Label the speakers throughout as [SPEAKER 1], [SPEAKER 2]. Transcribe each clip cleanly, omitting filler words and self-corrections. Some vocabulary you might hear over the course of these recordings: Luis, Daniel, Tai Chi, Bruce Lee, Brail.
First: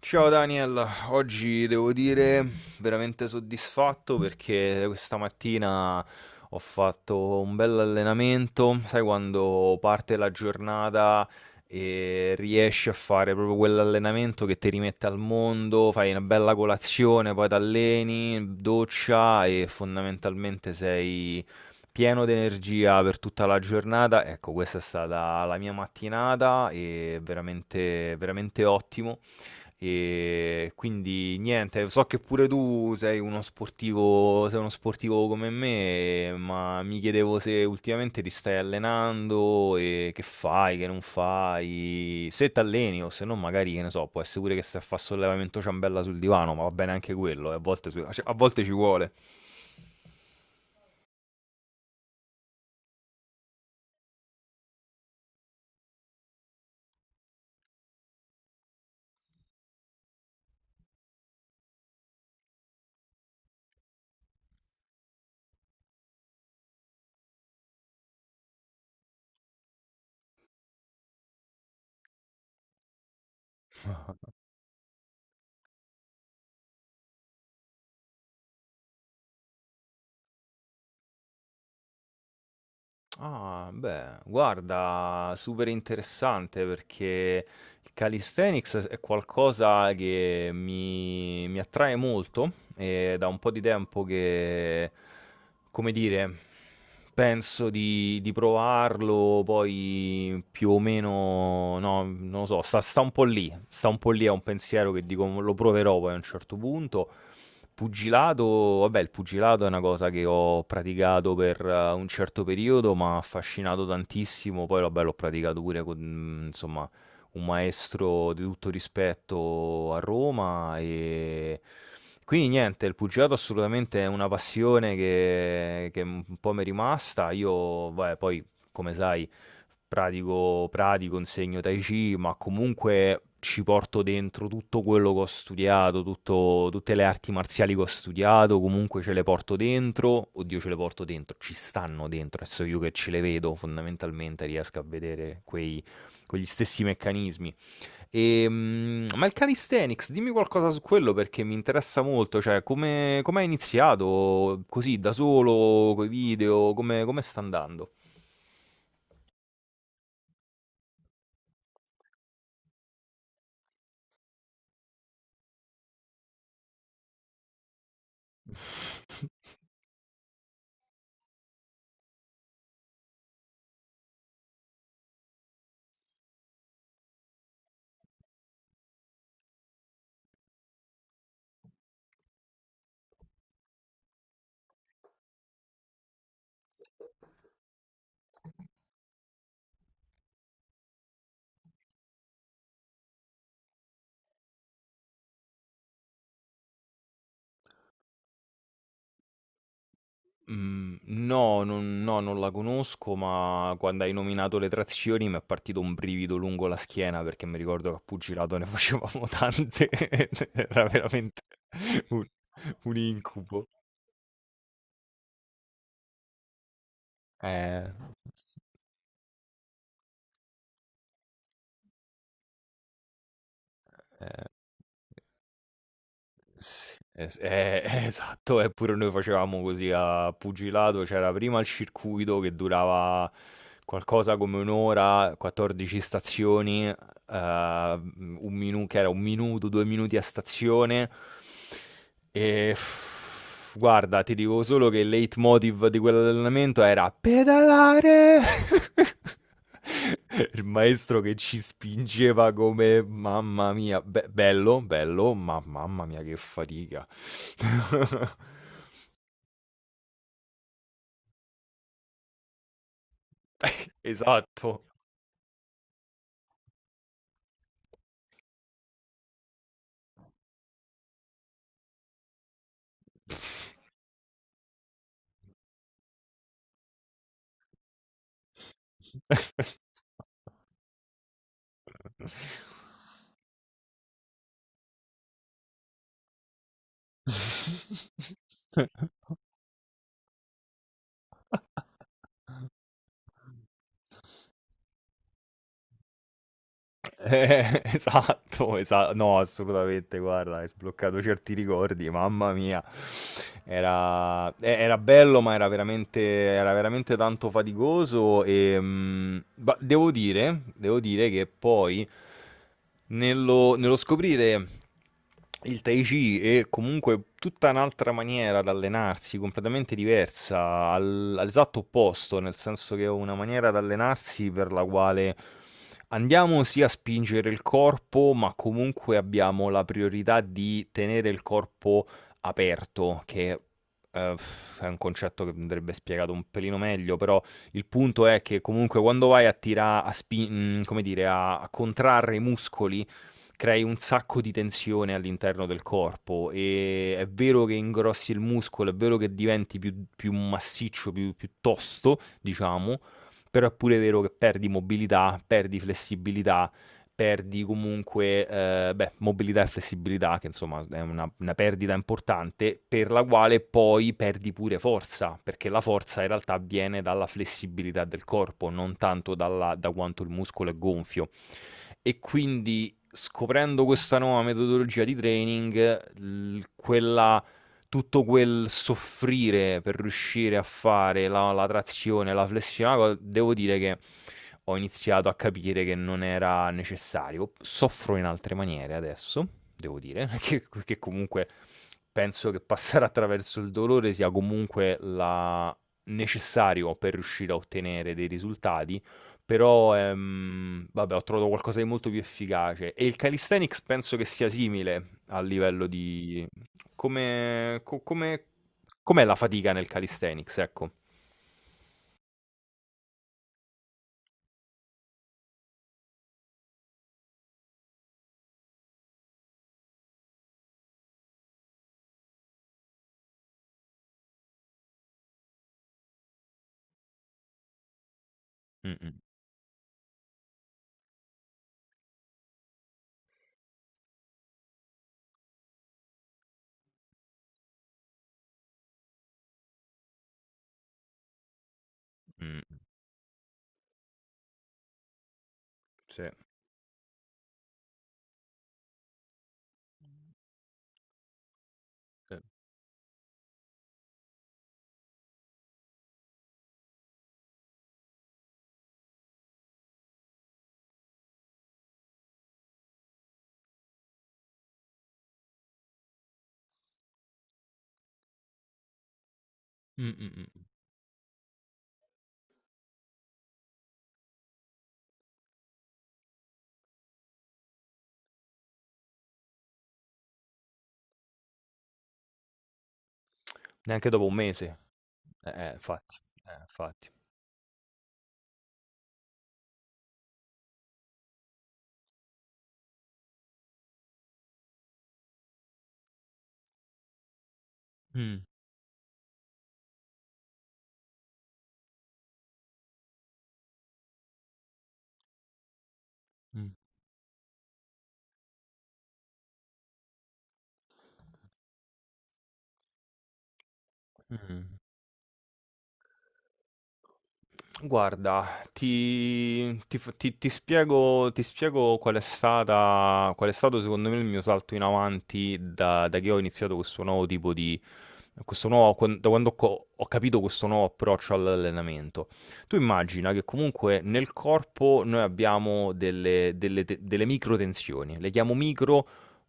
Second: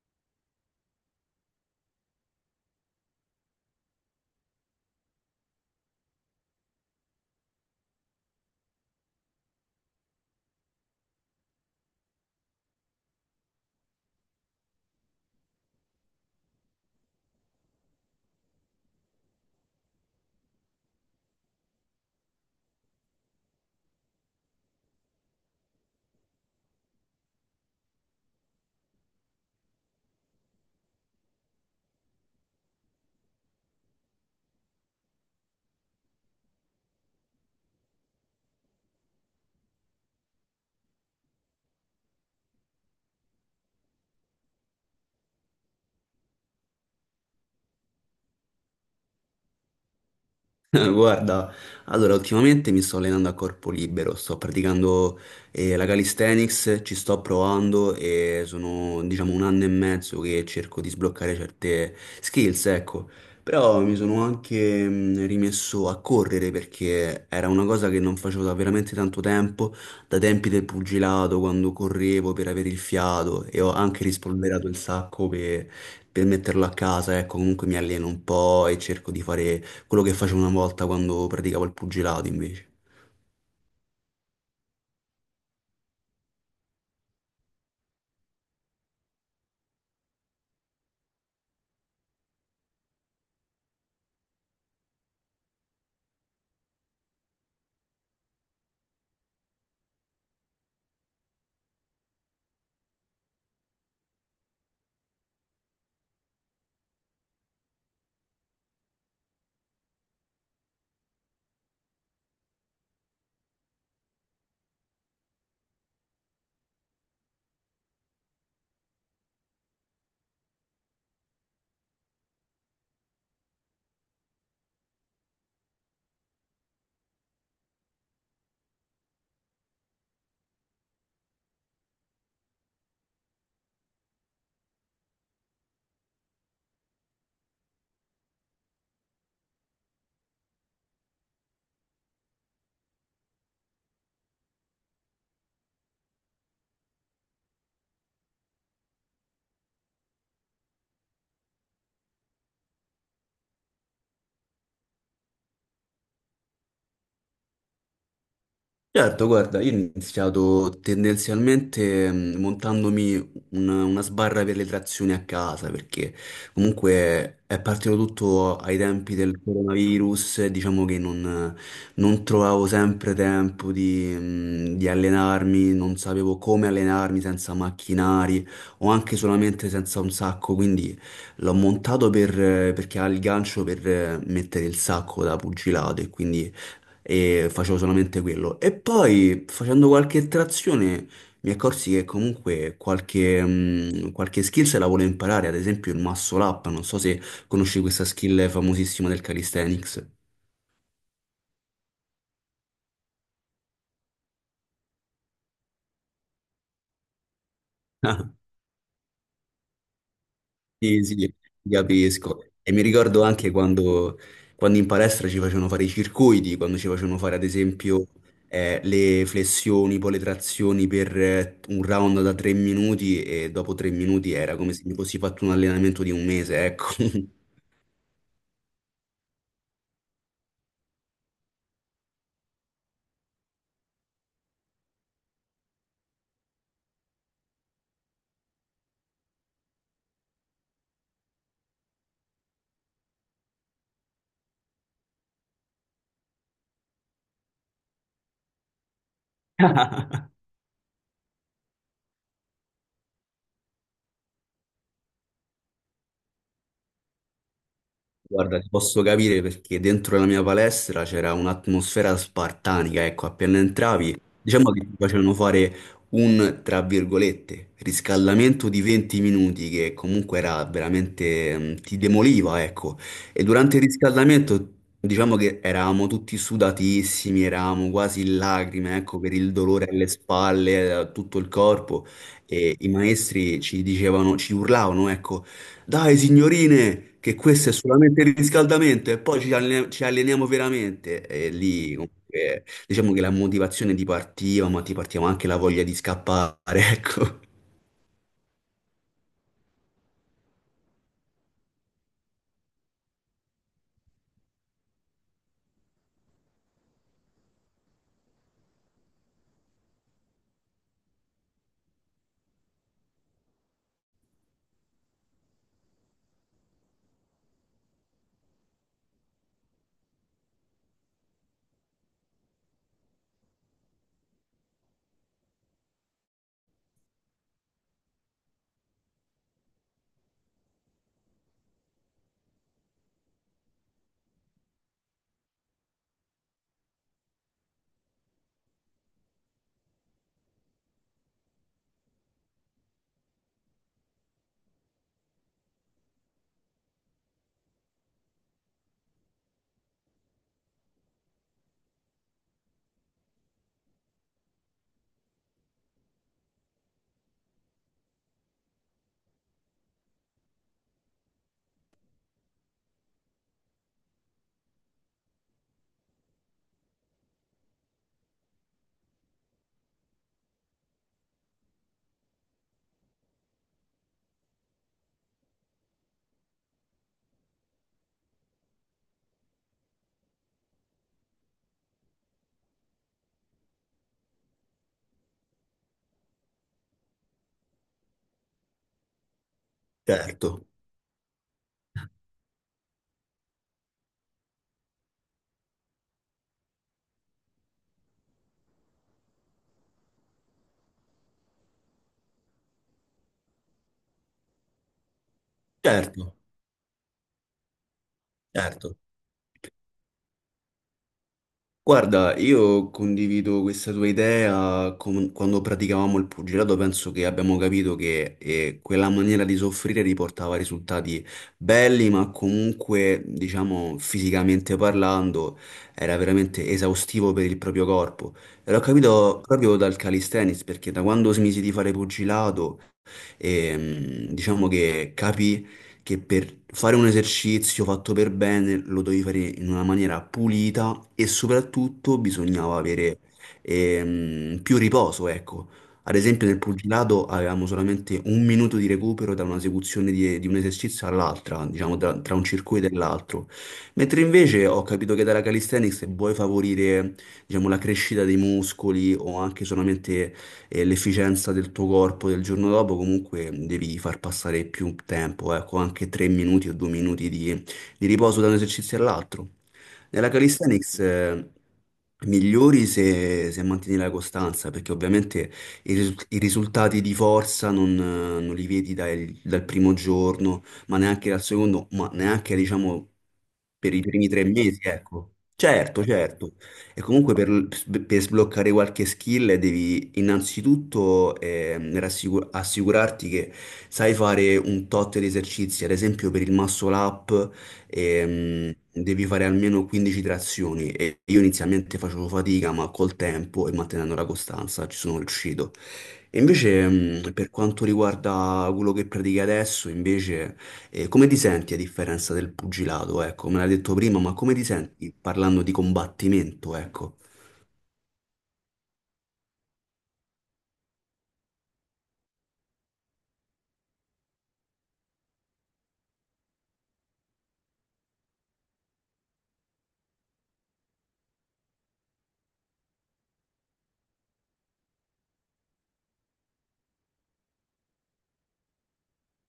[SPEAKER 1] Ciao Daniel, oggi devo dire veramente soddisfatto perché questa mattina ho fatto un bel allenamento, sai quando parte la giornata e riesci a fare proprio quell'allenamento che ti rimette al mondo, fai una bella colazione, poi ti alleni, doccia e fondamentalmente sei pieno di energia per tutta la giornata. Ecco, questa è stata la mia mattinata e veramente, veramente ottimo. Quindi niente, so che pure tu sei uno sportivo come me, ma mi chiedevo se ultimamente ti stai allenando e che fai, che non fai, se t'alleni o se no magari, che ne so, può essere pure che stai a fare sollevamento ciambella sul divano, ma va bene anche quello, a volte, cioè, a volte ci vuole.
[SPEAKER 2] Guarda, allora ultimamente mi sto allenando a corpo libero, sto praticando la calisthenics, ci sto provando e sono diciamo 1 anno e mezzo che cerco di sbloccare certe skills, ecco. Però mi sono anche rimesso a correre perché era una cosa che non facevo da veramente tanto tempo, da tempi del pugilato, quando correvo per avere il fiato e ho anche rispolverato il sacco per metterlo a casa, ecco, comunque mi alleno un po' e cerco di fare quello che facevo una volta quando praticavo il pugilato invece.
[SPEAKER 1] Ah, beh, guarda, super interessante perché il calisthenics è qualcosa che mi attrae molto e da un po' di tempo che, come dire, penso di provarlo, poi più o meno, no, non lo so, sta un po' lì, sta un po' lì, è un pensiero che dico lo proverò poi a un certo punto. Pugilato, vabbè, il pugilato è una cosa che ho praticato per un certo periodo, ma ha affascinato tantissimo. Poi, vabbè, l'ho praticato pure con, insomma, un maestro di tutto rispetto a Roma. Quindi niente, il pugilato assolutamente è una passione che un po' mi è rimasta. Io, vabbè, poi, come sai, pratico, insegno Tai Chi, ma comunque ci porto dentro tutto quello che ho studiato, tutte le arti marziali che ho studiato, comunque ce le porto dentro, oddio ce le porto dentro, ci stanno dentro, adesso io che ce le vedo fondamentalmente riesco a vedere quegli stessi meccanismi. Ma il calisthenics, dimmi qualcosa su quello perché mi interessa molto, cioè come hai iniziato così da solo, con i video, come sta andando?
[SPEAKER 2] Certo, guarda, io ho iniziato tendenzialmente montandomi una sbarra per le trazioni a casa, perché comunque è partito tutto ai tempi del coronavirus, e diciamo che non trovavo sempre tempo di allenarmi, non sapevo come allenarmi senza macchinari o anche solamente senza un sacco, quindi l'ho montato per, perché ha il gancio per mettere il sacco da pugilato e quindi facevo solamente quello. E poi facendo qualche trazione mi accorsi che comunque qualche skill se la volevo imparare, ad esempio il muscle up, non so se conosci questa skill famosissima del calisthenics.
[SPEAKER 1] Mhmm, no, non la conosco, ma quando hai nominato le trazioni mi è partito un brivido lungo la schiena, perché mi ricordo che a pugilato ne facevamo tante ed era
[SPEAKER 2] Sì, sì, ti
[SPEAKER 1] veramente un
[SPEAKER 2] capisco. E mi
[SPEAKER 1] un
[SPEAKER 2] ricordo anche
[SPEAKER 1] incubo.
[SPEAKER 2] quando in palestra ci facevano fare i circuiti, quando ci facevano fare ad
[SPEAKER 1] Eh,
[SPEAKER 2] esempio le flessioni, poi le trazioni per un round da 3 minuti e dopo 3 minuti
[SPEAKER 1] eh,
[SPEAKER 2] era come se mi fossi fatto un allenamento di un mese, ecco.
[SPEAKER 1] sì, es esatto, pure noi facevamo così a pugilato, c'era prima il circuito che durava qualcosa come 1 ora, 14 stazioni un minu che era 1 minuto, 2 minuti a stazione e guarda, ti dico solo che il leitmotiv di quell'allenamento era: "Pedalare!" Il maestro che ci spingeva come mamma mia, be bello, bello, ma mamma mia che fatica.
[SPEAKER 2] Guarda, ti posso capire perché dentro la mia palestra c'era un'atmosfera spartanica, ecco, appena entravi, diciamo che
[SPEAKER 1] Esatto.
[SPEAKER 2] ti facevano fare un, tra virgolette, riscaldamento di 20 minuti che comunque era veramente, ti demoliva, ecco, e durante il riscaldamento diciamo che eravamo tutti sudatissimi, eravamo quasi in lacrime, ecco, per il dolore alle spalle, a tutto il corpo, e i maestri ci dicevano, ci urlavano, ecco, dai, signorine, che questo è solamente il riscaldamento e poi ci alleniamo veramente. E lì, comunque, diciamo che la motivazione ti partiva, ma ti partiva anche la voglia di scappare, ecco.
[SPEAKER 1] Esatto, esatto, no, assolutamente, guarda, hai sbloccato certi ricordi, mamma mia. Era bello, ma era veramente tanto faticoso e devo dire che poi nello scoprire il Tai Chi è comunque tutta un'altra maniera di allenarsi, completamente diversa, all'esatto opposto, nel senso che è una maniera di allenarsi per la quale andiamo sì a spingere il corpo, ma comunque abbiamo la priorità di tenere il corpo aperto, che eh, è un concetto che andrebbe spiegato un pelino meglio, però il punto è che comunque quando vai a tirare, come dire, a contrarre i muscoli, crei un sacco di tensione all'interno del corpo e è vero che ingrossi il muscolo, è vero che diventi più massiccio, più tosto, diciamo, però è pure vero che perdi mobilità, perdi flessibilità, perdi comunque, beh, mobilità e flessibilità che insomma è una perdita importante, per la quale poi perdi pure forza, perché la forza in realtà viene dalla flessibilità del corpo, non tanto dalla da quanto il muscolo è gonfio. E quindi scoprendo questa nuova metodologia di training, quella, tutto quel soffrire per riuscire a fare la trazione, la flessione, devo dire che ho iniziato a capire che non era necessario. Soffro in altre maniere adesso, devo dire, perché
[SPEAKER 2] Certo,
[SPEAKER 1] perché comunque penso che passare attraverso il dolore sia comunque necessario per riuscire a ottenere dei risultati però, vabbè, ho trovato qualcosa di molto più efficace. E il calisthenics penso che sia simile a livello
[SPEAKER 2] certo,
[SPEAKER 1] di, come, come,
[SPEAKER 2] certo.
[SPEAKER 1] com'è la fatica nel calisthenics, ecco.
[SPEAKER 2] Guarda, io condivido questa tua idea. Com- quando praticavamo il pugilato, penso che abbiamo capito che quella maniera di soffrire riportava risultati belli, ma comunque, diciamo, fisicamente parlando, era veramente esaustivo per il proprio corpo. E l'ho
[SPEAKER 1] Mh, mh,
[SPEAKER 2] capito proprio dal calisthenics, perché da quando smisi di fare pugilato, diciamo che capì che per fare un esercizio fatto per bene lo dovevi fare in una maniera pulita e soprattutto bisognava
[SPEAKER 1] mh,
[SPEAKER 2] avere più riposo, ecco. Ad
[SPEAKER 1] sì,
[SPEAKER 2] esempio nel pugilato avevamo solamente 1 minuto di recupero da un'esecuzione di un esercizio all'altra, diciamo tra
[SPEAKER 1] sì.
[SPEAKER 2] un circuito e l'altro. Mentre invece ho capito che dalla calisthenics se vuoi favorire, diciamo, la crescita dei muscoli o anche solamente e l'efficienza del tuo corpo del giorno dopo, comunque devi far passare più tempo, ecco, anche 3 minuti o 2 minuti di riposo da un esercizio all'altro.
[SPEAKER 1] Mh,
[SPEAKER 2] Nella
[SPEAKER 1] mh, mh.
[SPEAKER 2] calisthenics migliori se mantieni la costanza, perché ovviamente i risultati di forza non li vedi dal primo giorno, ma neanche dal secondo, ma neanche diciamo per i
[SPEAKER 1] Neanche dopo
[SPEAKER 2] primi
[SPEAKER 1] un
[SPEAKER 2] tre
[SPEAKER 1] mese.
[SPEAKER 2] mesi, ecco.
[SPEAKER 1] Eh,
[SPEAKER 2] Certo,
[SPEAKER 1] infatti.
[SPEAKER 2] certo. E
[SPEAKER 1] Infatti.
[SPEAKER 2] comunque per sbloccare qualche skill devi innanzitutto assicurarti che sai fare un tot di esercizi, ad esempio per il muscle up
[SPEAKER 1] Mh,
[SPEAKER 2] devi fare almeno 15 trazioni e io inizialmente facevo fatica, ma col tempo e mantenendo la costanza ci sono riuscito. E
[SPEAKER 1] mh,
[SPEAKER 2] invece per quanto riguarda quello che pratichi adesso, invece, come ti senti a differenza del pugilato? Ecco, me l'hai detto prima, ma
[SPEAKER 1] mh.
[SPEAKER 2] come ti senti parlando di combattimento? Ecco.
[SPEAKER 1] Guarda, ti ti f ti ti spiego qual è stato secondo me il mio salto in avanti da che ho iniziato questo nuovo tipo di questo nuovo quan da quando ho capito questo nuovo approccio all'allenamento. Tu immagina che comunque nel corpo noi abbiamo delle microtensioni, le chiamo micro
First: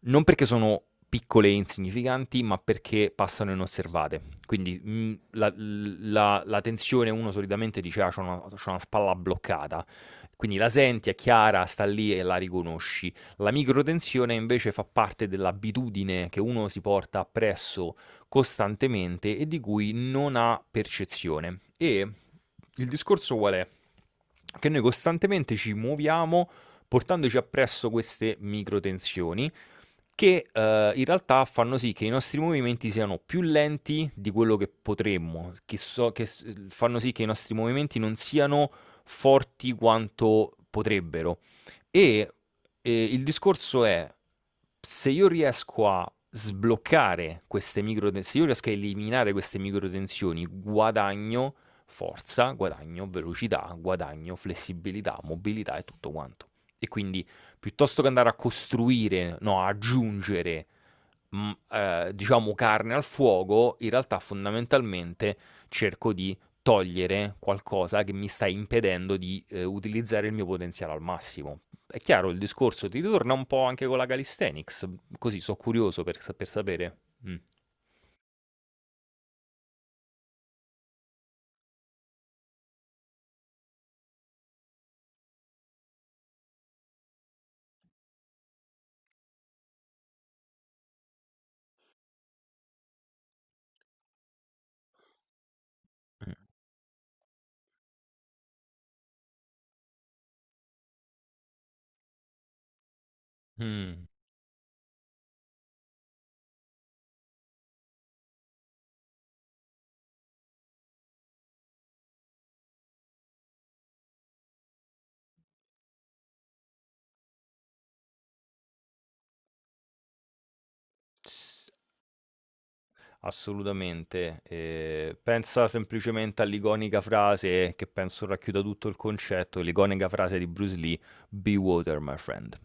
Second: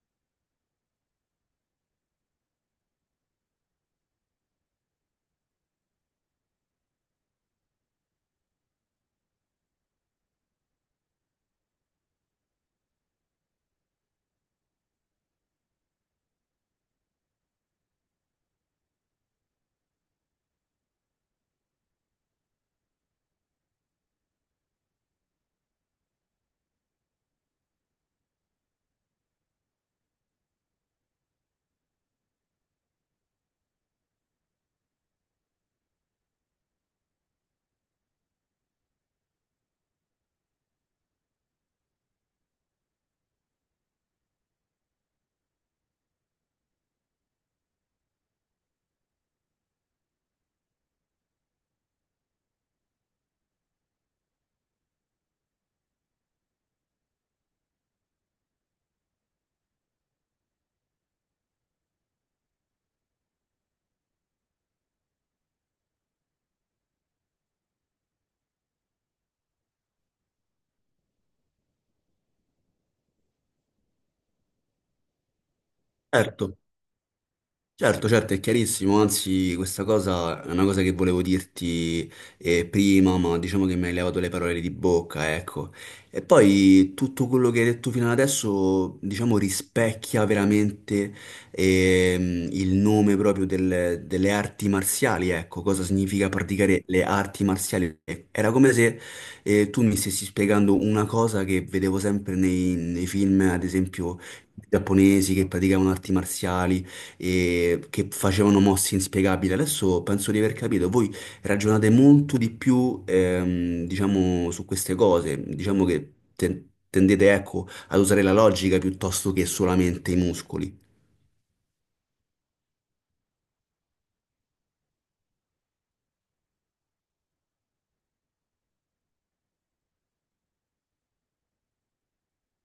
[SPEAKER 1] non perché sono piccole e insignificanti, ma perché passano inosservate. Quindi la tensione uno solitamente dice, ah, c'ho una spalla bloccata. Quindi la senti, è chiara, sta lì e la riconosci. La microtensione invece fa parte dell'abitudine che uno si porta appresso costantemente e di cui non ha percezione. E il discorso qual è? Che noi costantemente ci muoviamo portandoci appresso queste microtensioni che, in realtà fanno sì che i nostri movimenti siano più lenti di quello che potremmo, che so che s fanno sì che i nostri movimenti non siano forti quanto potrebbero. E, il discorso è: se io riesco a sbloccare queste micro ten se io riesco a eliminare queste micro tensioni, guadagno forza, guadagno velocità, guadagno flessibilità, mobilità e tutto quanto. E quindi piuttosto che andare a costruire, no, a aggiungere, diciamo, carne al fuoco, in realtà fondamentalmente cerco di togliere qualcosa che mi sta impedendo di utilizzare il mio potenziale al massimo. È chiaro il discorso, ti ritorna un po' anche con la calisthenics, così sono curioso per, sa-
[SPEAKER 2] Certo.
[SPEAKER 1] per sapere. Mm.
[SPEAKER 2] Certo, certo, è chiarissimo, anzi questa cosa è una cosa che volevo dirti prima, ma diciamo che mi hai levato le parole di bocca, ecco. E poi tutto quello che hai detto fino ad adesso, diciamo, rispecchia veramente il nome proprio delle arti marziali, ecco, cosa significa praticare le arti marziali. Era come se tu mi stessi spiegando una cosa che vedevo sempre nei film, ad
[SPEAKER 1] Mm.
[SPEAKER 2] esempio, giapponesi che praticavano arti marziali e che facevano mosse inspiegabili. Adesso penso di aver capito, voi ragionate molto di più, diciamo, su queste cose, diciamo che tendete, ecco, ad usare la logica piuttosto che solamente i muscoli.
[SPEAKER 1] Assolutamente. Pensa semplicemente all'iconica frase che penso racchiuda tutto il concetto, l'iconica frase di Bruce Lee: "Be water, my friend".